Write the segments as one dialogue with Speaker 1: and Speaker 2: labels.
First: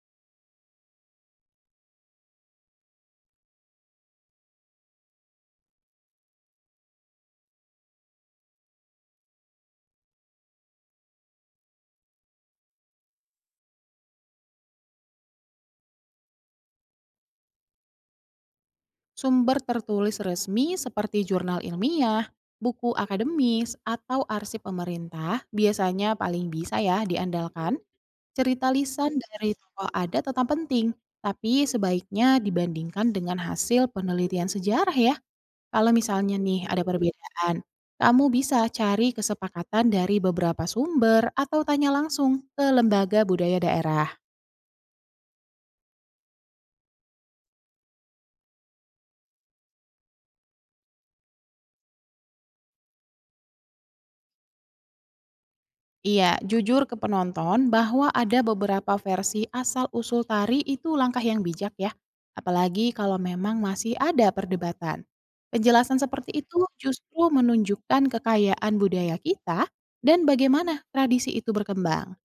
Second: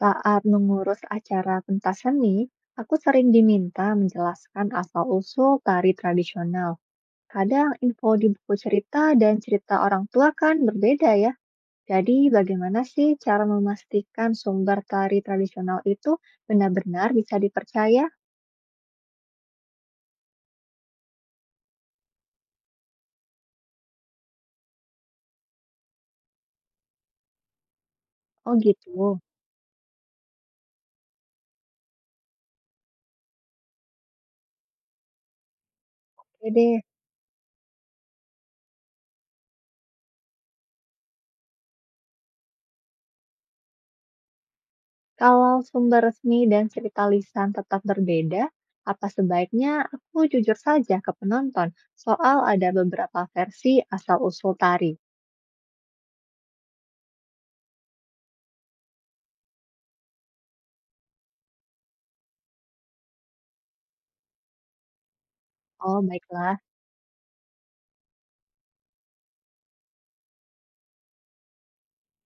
Speaker 1: Saat mengurus acara pentas seni, aku sering diminta menjelaskan asal-usul tari tradisional. Kadang info di buku cerita dan cerita orang tua kan berbeda ya. Jadi bagaimana sih cara memastikan sumber tari tradisional itu benar-benar bisa dipercaya?
Speaker 2: Sumber tertulis resmi seperti jurnal ilmiah, buku akademis, atau arsip pemerintah biasanya paling bisa ya diandalkan.
Speaker 1: Oh
Speaker 2: Cerita lisan
Speaker 1: gitu.
Speaker 2: dari tokoh adat tetap penting, tapi sebaiknya dibandingkan dengan hasil penelitian sejarah ya. Kalau misalnya
Speaker 1: Oke
Speaker 2: nih
Speaker 1: deh.
Speaker 2: ada perbedaan, kamu bisa cari kesepakatan dari beberapa sumber atau tanya langsung ke lembaga budaya daerah.
Speaker 1: Kalau sumber resmi dan cerita lisan tetap berbeda, apa sebaiknya aku jujur saja ke penonton soal ada beberapa versi asal-usul tari?
Speaker 2: Iya, jujur ke penonton bahwa ada beberapa versi asal-usul tari itu langkah yang bijak ya. Apalagi kalau memang masih ada perdebatan. Penjelasan
Speaker 1: Oh,
Speaker 2: seperti
Speaker 1: baiklah.
Speaker 2: itu justru menunjukkan kekayaan budaya kita dan bagaimana tradisi itu berkembang.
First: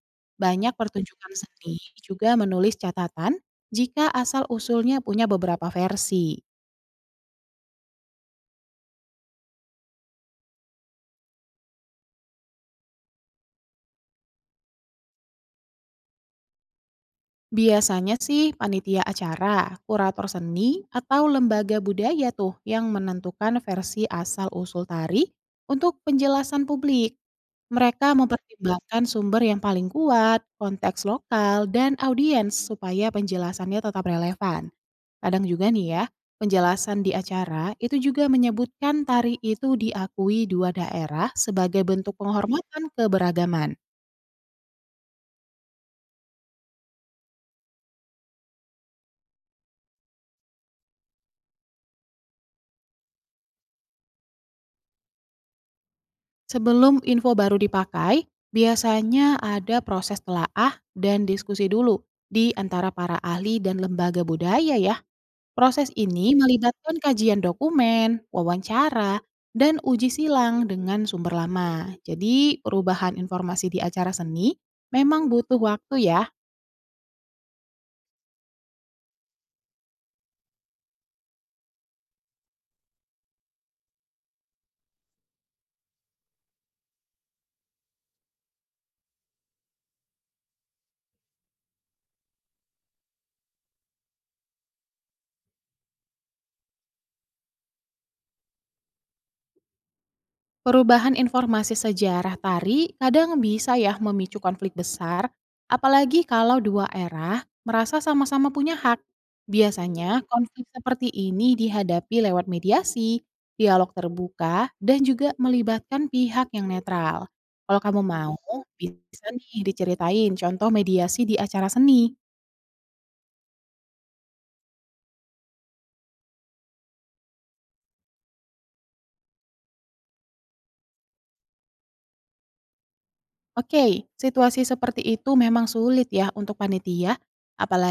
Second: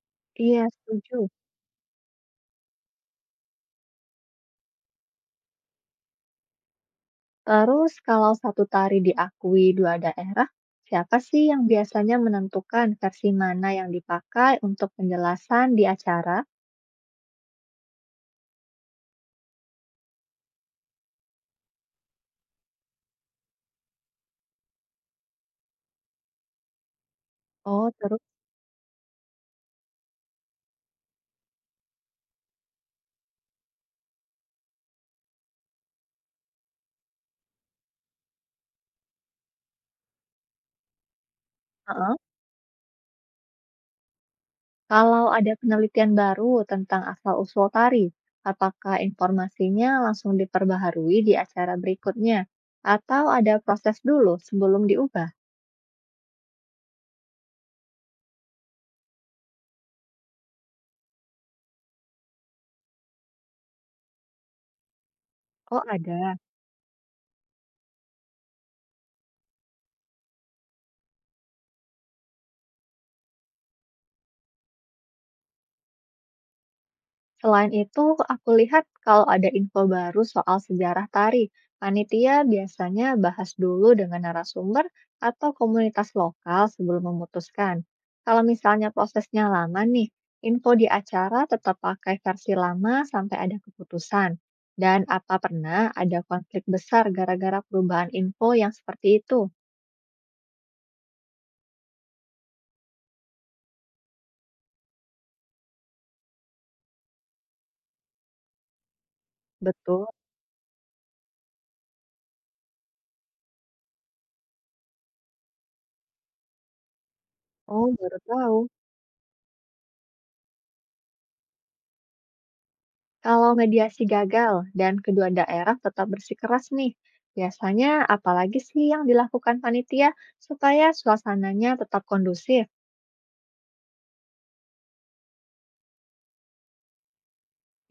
Speaker 1: Iya,
Speaker 2: Banyak
Speaker 1: setuju.
Speaker 2: pertunjukan seni juga menulis catatan jika asal-usulnya punya beberapa versi.
Speaker 1: Terus kalau satu tari diakui dua daerah, siapa sih yang biasanya menentukan versi mana yang dipakai untuk penjelasan di acara?
Speaker 2: Biasanya sih panitia acara, kurator seni, atau lembaga budaya tuh yang menentukan versi asal-usul tari untuk penjelasan publik.
Speaker 1: Oh,
Speaker 2: Mereka
Speaker 1: terus
Speaker 2: mempertimbangkan sumber yang paling kuat, konteks lokal, dan audiens supaya penjelasannya tetap relevan. Kadang juga nih ya, penjelasan di acara itu juga menyebutkan tari itu diakui dua daerah sebagai bentuk
Speaker 1: heeh.
Speaker 2: penghormatan keberagaman.
Speaker 1: Kalau ada penelitian baru tentang asal-usul tari, apakah informasinya langsung diperbaharui di acara berikutnya? Atau ada proses dulu sebelum diubah?
Speaker 2: Sebelum info baru dipakai, biasanya ada proses telaah dan diskusi dulu di antara para ahli dan lembaga budaya ya.
Speaker 1: Oh,
Speaker 2: Proses ini
Speaker 1: ada.
Speaker 2: melibatkan kajian dokumen, wawancara, dan uji silang dengan sumber lama. Jadi, perubahan informasi di acara seni memang butuh waktu ya.
Speaker 1: Selain itu, aku lihat kalau ada info baru soal sejarah tari, panitia biasanya bahas dulu dengan narasumber atau komunitas lokal sebelum memutuskan. Kalau misalnya prosesnya lama nih, info di acara tetap pakai versi lama sampai ada keputusan. Dan apa pernah ada konflik besar gara-gara perubahan info yang seperti itu?
Speaker 2: Perubahan informasi sejarah tari kadang bisa ya memicu konflik besar, apalagi kalau dua era merasa sama-sama punya hak.
Speaker 1: Betul.
Speaker 2: Biasanya konflik seperti ini dihadapi lewat mediasi, dialog terbuka, dan juga melibatkan pihak yang netral. Kalau
Speaker 1: Oh,
Speaker 2: kamu
Speaker 1: baru
Speaker 2: mau,
Speaker 1: tahu.
Speaker 2: bisa nih diceritain contoh mediasi di acara seni.
Speaker 1: Kalau mediasi gagal dan kedua daerah tetap bersikeras nih, biasanya apalagi sih yang dilakukan panitia supaya suasananya tetap kondusif?
Speaker 2: Oke, situasi seperti itu memang sulit ya untuk panitia,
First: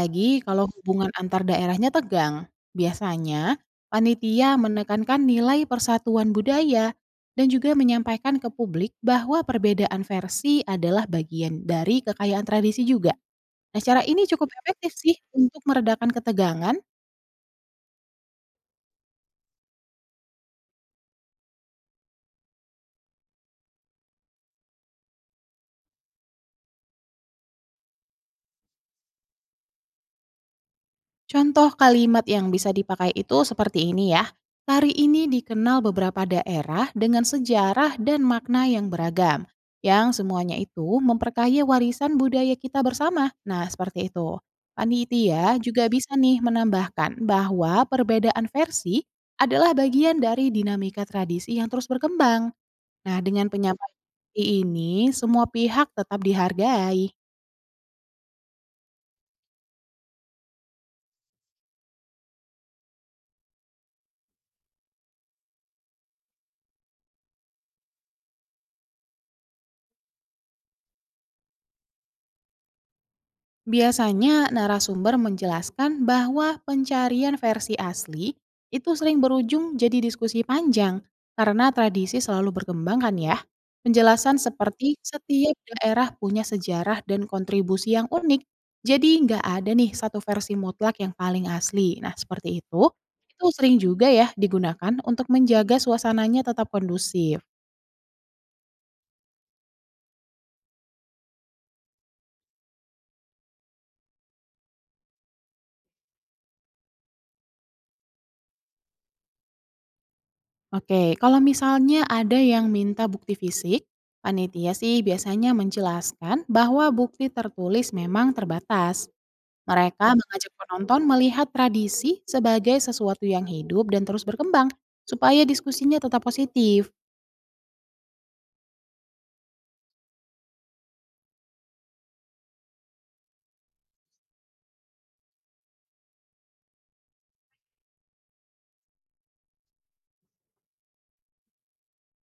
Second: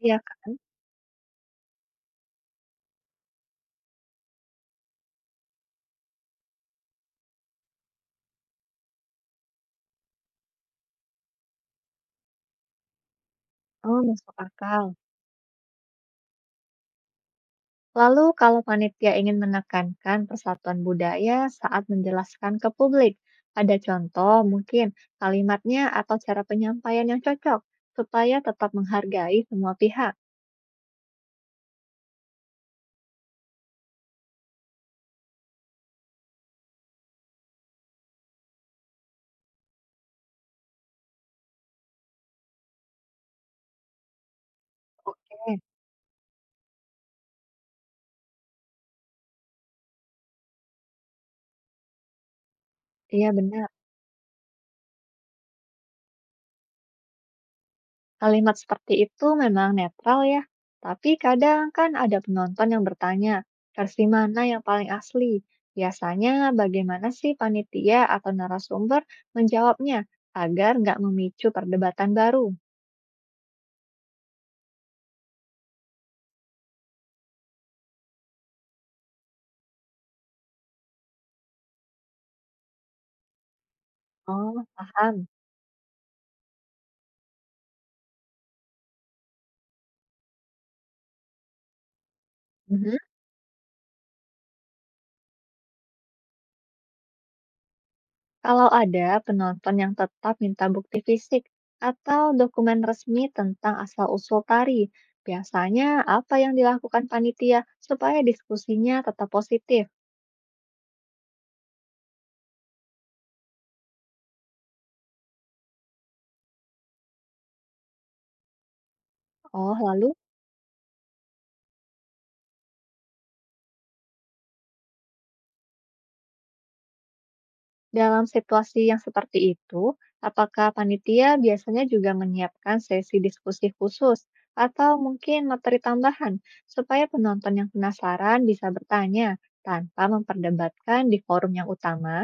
Speaker 1: Iya kan?
Speaker 2: kalau hubungan antar daerahnya tegang. Biasanya, panitia menekankan nilai persatuan budaya dan juga menyampaikan ke publik bahwa perbedaan versi adalah bagian dari kekayaan tradisi juga. Nah,
Speaker 1: Oh,
Speaker 2: cara ini
Speaker 1: masuk
Speaker 2: cukup
Speaker 1: akal.
Speaker 2: efektif sih untuk meredakan ketegangan.
Speaker 1: Lalu kalau panitia ingin menekankan persatuan budaya saat menjelaskan ke publik, ada contoh mungkin kalimatnya atau cara penyampaian yang cocok supaya tetap menghargai semua pihak.
Speaker 2: Contoh kalimat yang bisa dipakai itu seperti ini ya. Tari ini dikenal beberapa daerah dengan sejarah dan makna yang beragam, yang semuanya itu memperkaya warisan budaya kita bersama. Nah, seperti itu. Panitia
Speaker 1: Oke,
Speaker 2: juga bisa nih menambahkan bahwa perbedaan versi adalah bagian dari dinamika tradisi yang terus berkembang. Nah,
Speaker 1: iya
Speaker 2: dengan
Speaker 1: benar.
Speaker 2: penyampaian ini, semua pihak tetap dihargai.
Speaker 1: Kalimat seperti itu memang netral ya, tapi kadang kan ada penonton yang bertanya, versi mana yang paling asli? Biasanya bagaimana sih panitia atau narasumber menjawabnya agar nggak memicu perdebatan baru?
Speaker 2: Biasanya narasumber menjelaskan bahwa pencarian versi asli itu sering berujung jadi diskusi panjang karena tradisi selalu berkembang kan ya. Penjelasan
Speaker 1: Oh,
Speaker 2: seperti
Speaker 1: paham.
Speaker 2: setiap daerah punya sejarah dan kontribusi yang unik. Jadi nggak ada nih satu versi mutlak yang paling asli. Nah seperti
Speaker 1: Mhm.
Speaker 2: itu sering juga ya digunakan untuk menjaga suasananya tetap kondusif.
Speaker 1: Kalau ada penonton yang tetap minta bukti fisik atau dokumen resmi tentang asal-usul tari, biasanya apa yang dilakukan panitia supaya diskusinya tetap positif?
Speaker 2: Oke, kalau misalnya ada yang minta bukti fisik, panitia sih biasanya menjelaskan bahwa bukti tertulis memang terbatas.
Speaker 1: Oh, lalu
Speaker 2: Mereka mengajak penonton melihat tradisi sebagai sesuatu yang hidup dan terus berkembang, supaya diskusinya tetap positif.
Speaker 1: Dalam situasi yang seperti itu, apakah panitia biasanya juga menyiapkan sesi diskusi khusus atau mungkin materi tambahan supaya penonton yang penasaran bisa bertanya tanpa memperdebatkan di forum yang utama?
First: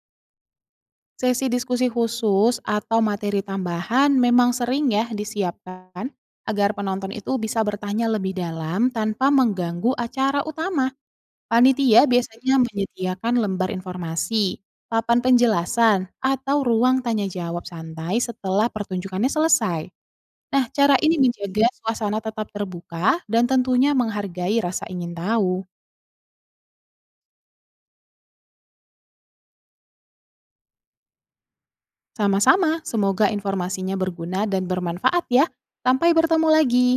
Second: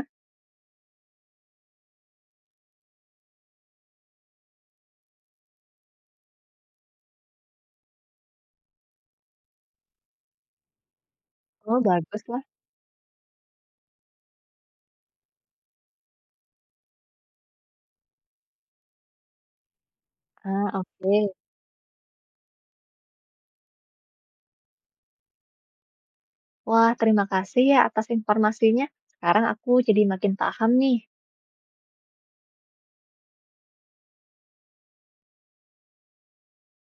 Speaker 2: Sesi diskusi khusus atau materi tambahan memang sering ya disiapkan agar penonton itu bisa bertanya lebih dalam tanpa mengganggu acara utama.
Speaker 1: Oh,
Speaker 2: Panitia
Speaker 1: baguslah.
Speaker 2: biasanya menyediakan lembar informasi, papan penjelasan, atau ruang tanya jawab santai setelah pertunjukannya selesai. Nah,
Speaker 1: Ah,
Speaker 2: cara
Speaker 1: oke.
Speaker 2: ini menjaga suasana tetap terbuka dan tentunya menghargai rasa ingin tahu.
Speaker 1: Wah, terima kasih ya atas informasinya. Sekarang aku jadi makin paham nih.
Speaker 2: Sama-sama, semoga informasinya berguna dan bermanfaat ya. Sampai bertemu lagi.